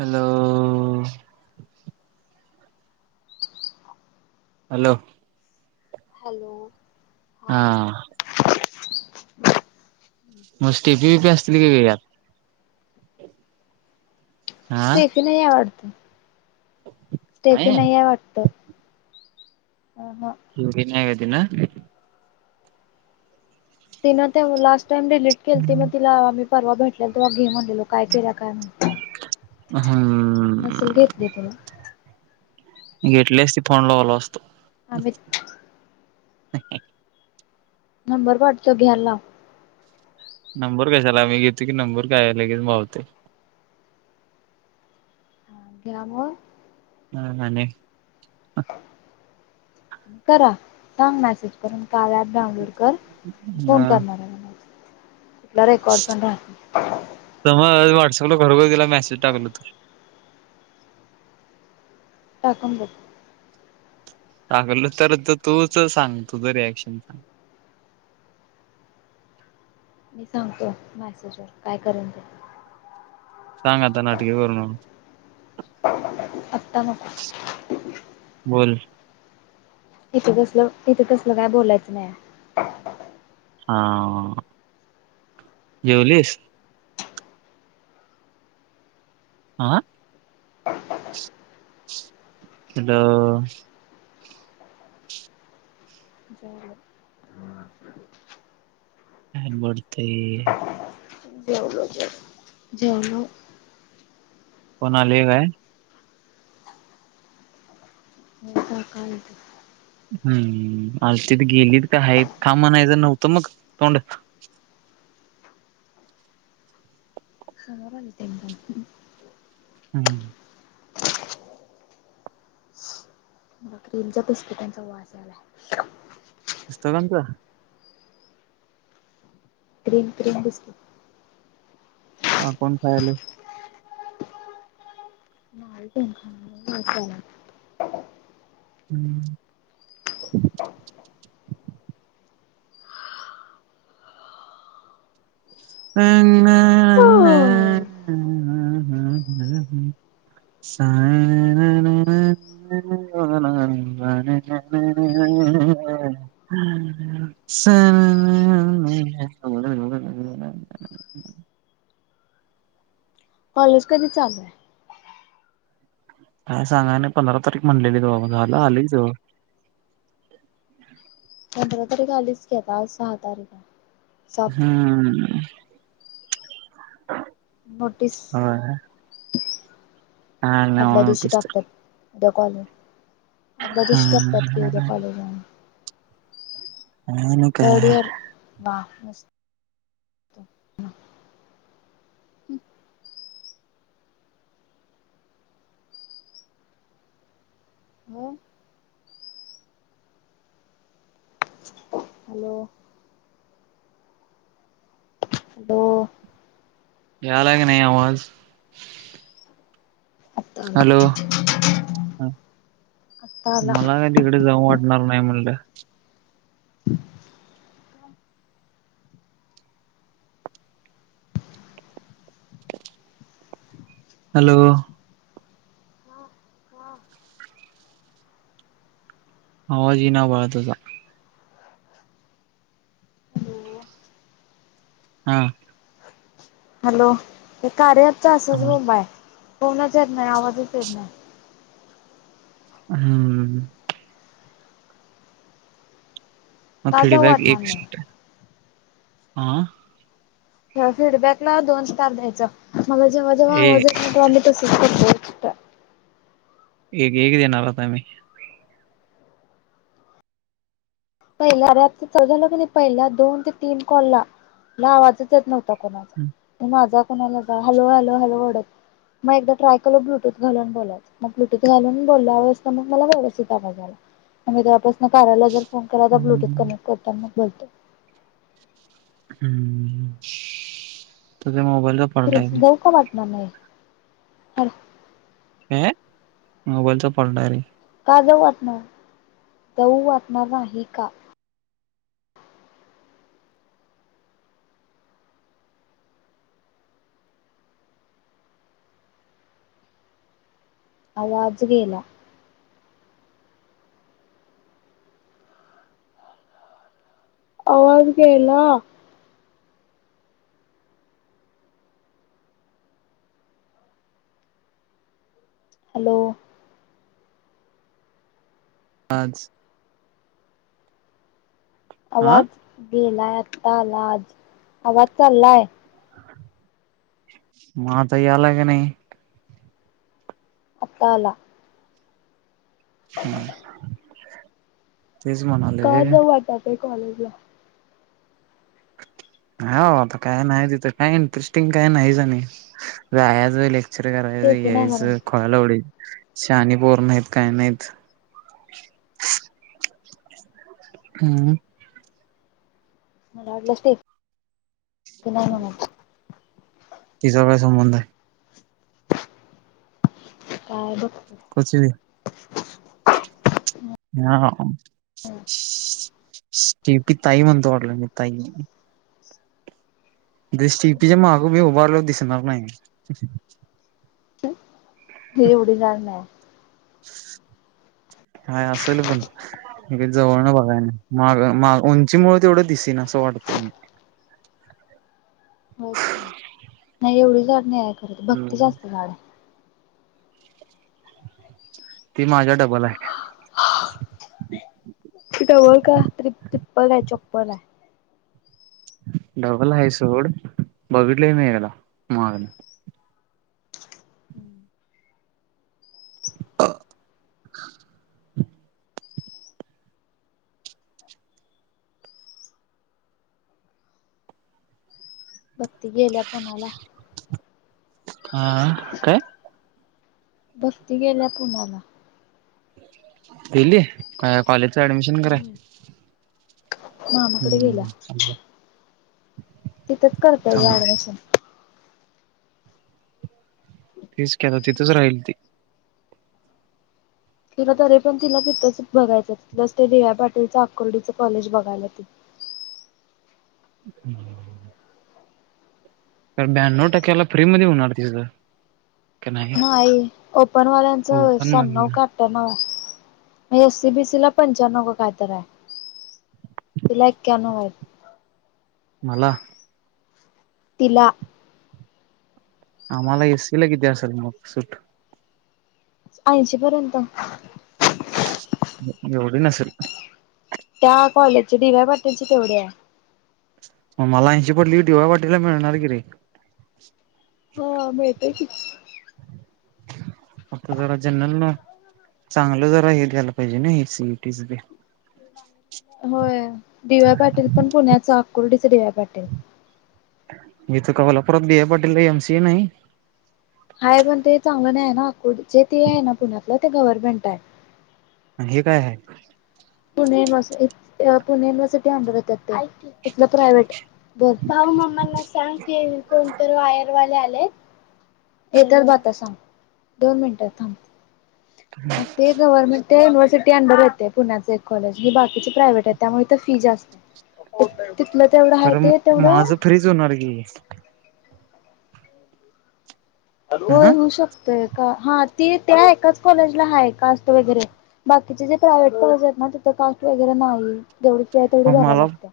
Hello [inaudible] hello हाअ [inaudible] मग स्टेपी BP असतील का का यात हा स्टेफी नाही आवडत स्टेफी नाही आहे वाटत [inaudible] येनार काय तिन तिवला थाम डिलीट केती मग तिला आम् परवा भेटल्या तेव्हा घेमनलेलो काय केल्या काय नाही नसेल घेतली तिनं हम्म घेतलेच ती फोन लावल असतो अमित नाके नंबर वाठचा घ्याल लाव नंबर कशाला मी घेतो की नंबर काय लगेच गावतेय याम न ने करा सांग मेसेज करून काल ॲप डाउनलोड कर फोन करणारऱ आहे आता रेकॉर्ड पण दाब सगळं घरोघरी गेला मेसेज टाकल त टाकून बघ सगल तर तूच सांग तुझ रिॲक्शन सांग मी सांगतो मॅसेजर काय करेन ते सांग आता नाटकी करू नको आत्ता नको बोल इथं कसलं इथं तसल काय बोलायचं नाही आ जेवलीस आा हॅलो जेवलो काय बोलतय जेवलो जेव जेवलो कोणा आलय काय काका आहेत हम् आलतीत गेलीत का हायत थांब म्हणायचं नव्हतं मग तोंड [inaudible] हम्म क्रीमचा पसपेटांचा वास यालाय [inaudible] ग्रीन क्रीम बिस्किट का कोण खायलय [unintelligible] हम्म हो [inaudible] स न वन वणन हमं सन कॉलेज कधी चालू हाय काय सांगाय नाही पंधरा तारीख म्हणलेलीत बाबा झाल आल की जवळ पंधरा तारीख आलीच घकी आता आज सहा तारीख हाय हम्म अ नोटीस हा न वा नटस्र द कॉलर आदल्या दिवशी टाकत्यात की उद्या कॉलेज हाय म्हणून आणि काय थर्ड इयर, बा मस्त. मुम हॅलो! हॅलो! यालाय काय नाही आवाज? आत्ता आला हॅलो! आत्ता आला मला काय तिकडं जाऊ वाटणार नाही म्हणलं. हॅलो! आवाज इना बाळ तुझा हॅलो हा! हॅलो! हे कार्य अँप च हा असचं बोमबाय. फोनच येत नाही आवाजच येत नाही. हम्म! मग का जाऊ फीडबॅक वाटणार एक नाही. शी आ ह्या फीडबॅक ला दोन स्टार द्यायचा. मला जेव्हा-जेव्हा ए आवाज येत नाही तेव्हा मी तसंच करतोय. [inaudible] एक-एक देणार आता मी. पहिल्या रॅप चं चालू झालं कने पहिल्या दोन ते तीन कॉल ला ला आवाज येत नव्हता. कुणाचा माझा हॅलो-हॅलो-हॅलो! ओरडत मग एक ट्राय कलो ब्लूटूथ घालून बोलायचं. मग ब्लूटूथ घालून बोलल्यावर मग मला व्यवस्थित आवाज आला. आणि जर तेव्हापासून कानाला जर ब्लूटूथ कनेक्ट हम्म करताना बोलते. हम्म तुझ्या मोबाईलवर पाडून टाकीन. नाई काय? मोबाईलचा फॉल्ट डायरेक्ट मला जाऊ वाटणार. जाऊ वाटणार नाही का? आवाज गेला. आवाज गेला. हॅलो आज हा आवाज गेलाय आ तालाआज आवाज चाललाय. माझा यालाय काय नाही? आत्ता आला. हम्म तेच का म्हणालोय जाऊ वाटत आहे कॉलेजला नाहीबाबा काय आता काय नाही तिथं काय इंटरेस्टिंग काय नाही आणि जायाचा लेक स्टेफी नाही म्हणून [unintelligible] शानी पोर नाहीत काय नाहीत. हम्म. मला वाटलं स्टेफी [inaudible] तिचा काय संबंध हाय? काय बग कुच भी हा स्टेपी ताई म्हणतो मी ताई त्या स्टेपी च्या मग मी उभारलो की दिसणार नाही. ती एवढी जाड नाही. काय असल पण मी जवळन बघाय ना मागून उंचीमुळे तेवढं दिसेन असं वाटतय मी नाही एवढी जाड नाहीये. भक्ती हम्म जास्त जाड हाय. ती माझ्या डबाल हाय. डबल काय चोबल हाय. डबल हाय सोड बघितले नाही याला माग [unintelligible] भक्ती गेल्या पुण्याला हा हा काय? भक्ति गेल्या पुण्याला गेली काय कॉलेज ऍडमिशन कराय मामाकड गेल्या. हम्म चांगलं तिथंच करत्या की चांगलं आहे ॲडमिशन तेच की आता तिथचं राहील ती. तिला तरी पण तिला तिथंच बघायचं जस ते डी वाय पाटीलच आकुर्डीच कॉलेज बघयल्या. [unintelligible] तर ब्याण्णव टक्क्याला फ्री मध्ये होणार तिज नाही ओपन वाल्यांचं ओपन श्यानव मधन का आठ्यांनव हाय. एससी बीसी ला पंच्याणव का काय तर आहे तिला एक्यांनव आहेत. मला तिला आम्हाला एस्सी ला किती असल मग सूट? ऐंशी पर्यंत एवढी नसल त्या कॉलेजचे डी वाय पाटील च तेवढी आहे. मला ऐंशी पडली डी वाय पाटील ला मिळणार कि रे. हो मिळतंय की. फक्त जरा जनरल नाॅलेज चांगलं जरा हे द्यायला पाहिजे ना हे सीटी बीटी च ते होय डी वाय पाटील पण पुण्याचा आकुर्डी च डी वाय पाटील मी कावलापुरात D Y Patil M CA नाही. हाय पण ते चांगलं नाही ना आकुर्डीच ते आहे ना पुण्यातलं ते गव्हर्नमेंट आहे. हे काय आहे? पुणे युनिव्हर्सिटीत, पुणे युनिव्हर्सिटीत, [inaudible] तिथलं प्रायव्हेट बर भाऊ मामांना सांग कि कोणतर वायरवाले आलेत ते [unintelligible] दोन मिनटात थांब मग ते गव्हरमेंट युनिव्हर् सिटी अंडर येते पुण्याचे एक कॉलेज हे बाकीचे प्रायव्हेट आहे त्यामुळे इथ फी जास्तय कारण माझं फ्रीच होणार की होय ह होऊ शकतय हा ती त्या एकाच कॉलेजला आहे कास्ट वगैरे बाकीचे जे प्रायव्हेट कॉलेज आहेत ना तिथं कास्ट वगैरे नाही जेवढी फी आहे, तेवढी भरायला मला लागते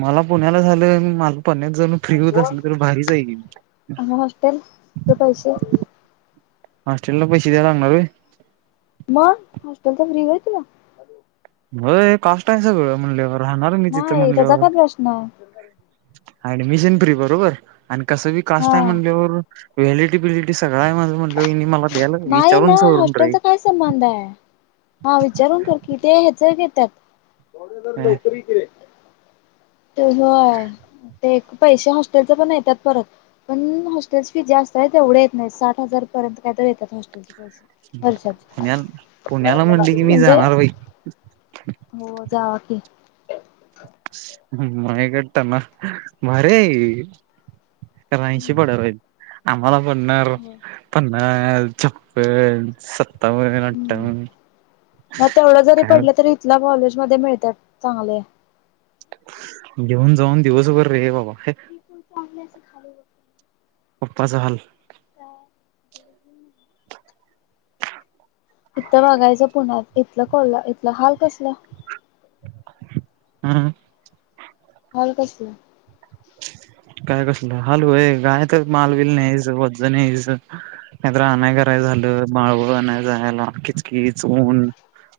मला पुण्याला झालं माल पुण्यात जर मी फ्री होत असल तरी भारीच आहे मी आणि हॉस्टेल ते पैसे हॉस्टेल ला पैसे द्यायला लागणार होय. मग हॉस्टेल तर फ्री होय तुला होय [unintelligible] सगळं म्हणल्यावर राहणार मी तिथं नाही त्याचा म्हणल्यावर काय प्रश्न आहे. ऍडमिशन फ्री बरोबर. आणि कसं बी काष्ट आहे हा म्हणल्यावर व्हॅलिटी बिलिटी स नाही ना सवरून रे हॉस्टेलचा काय संबंध आहे हा विचारून कर की ते हेच तर भावड्या जरा काय लवकर इकडे ये ते होय ते पैसे हॉस्टेलच पण येतात परत पण हॉस्टेल फीस जास्त आहे पण तेवढे येत नाही साठ हजार पर्यंत काय तरी येतात परत. हर्षद पुण्याला पुण्याला वायरमन म्हणली की आलेले मी म्हणजे जाणार बाई हो जावा की मायग्टना भारी हाय की [unintelligible] का ऐंशी पडेल आहेत. आम्हाला कोणीनाही राव पण हा चप्पल स [inaudible] हम्म बहुतेक मिळतात चांगले. घेऊन जाऊन दिवसभर रे हे बाबा. पप्पांचा हाल काय? इथ वाघायच पुण्यात इथल कोल्हा इथलं हाल कसल? हम्म, हम्म, हॉल कसली [unintelligible] काय कसलं हलू होय गावात तर मालबिल न्यायच वज न्यायच नाहीत आणय कराय झालं बाळव आणायला जायला किचकिच ऊन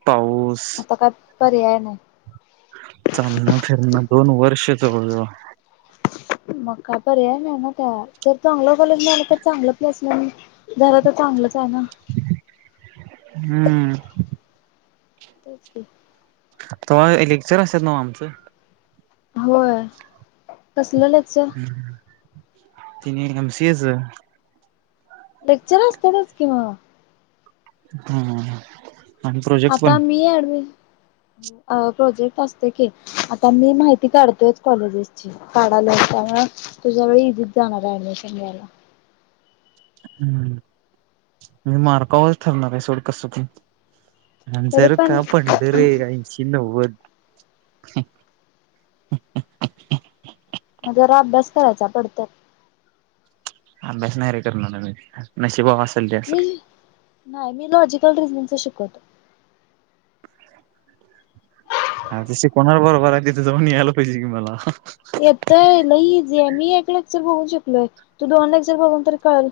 पाऊस आता काय पर्याय नाही चालणं फिरणं दोन वर्ष जवळ जवळ मग काय पर्याय नाही ना त्या जर चांगलं कॉलेज मिळाल तर चांगलं प्लेसमेंट झाल तर चांगलंच आहे ना हम्म [unintelligible] तेव्हा लेक्चर असत ना आमचं होय कसलं लेक्चर? ति एम सीएच लेक्चर असतातच कि मग. ह ह आता मी आडवी. अ प्रोजेक्ट असते की आता मी माहिती काढतोय कॉलेजेसची काढालोय त्यामुळे तुझ्या वेळी इजी जाणार आहे ऍडमिशन घ्यायला हम् म्हणजे मार्कावर ठरणार आहे सोड कस ते. अ तरी जर का पण पडलं रे ऐंशी नव्वद. [unintelligible] जरा अभ्यास करायचा पडत्यात. अभ्यास नाही करनार मी नशिबा वर असणं मी नाही मी. लॉजिकल रिझनच शिकवतो. हा तशी कोणा बरोबर आहे तिथे जाऊन यायला पाहिजे. कि मला येतय लई [unintelligible] बघून शिकलोय तू दोनला लेक्चर बघून तर कर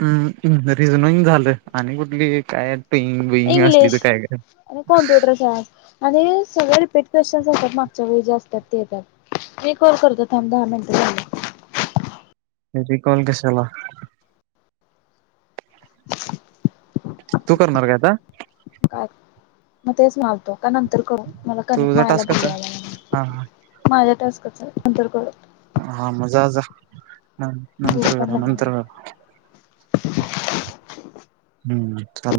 हम्म रिज रिंग झालं आणि कुठली काय. पंग बईंग असली तर इंग्लिश काय काय. आणि कॉम्प्युटर सायन्स आणि सगळे रिपीट क्वेश्चन्स असतात मागच्या वे जे असतात ते येतात मी कॉल करते थांब दहा मिनटं झाले. री कॉल कशाला. तू करणार काय आता. काय मी तेच म्हणालतो काय नंतर करू. मला कनेक्ट तुझा म्हळायला टास्कच आहे? भलाला हा माझ्या टस्कच अंतर करत हा मजा आज ह भूक नंतर पण बरा लागल्या मला नंतर बरा हम्म चा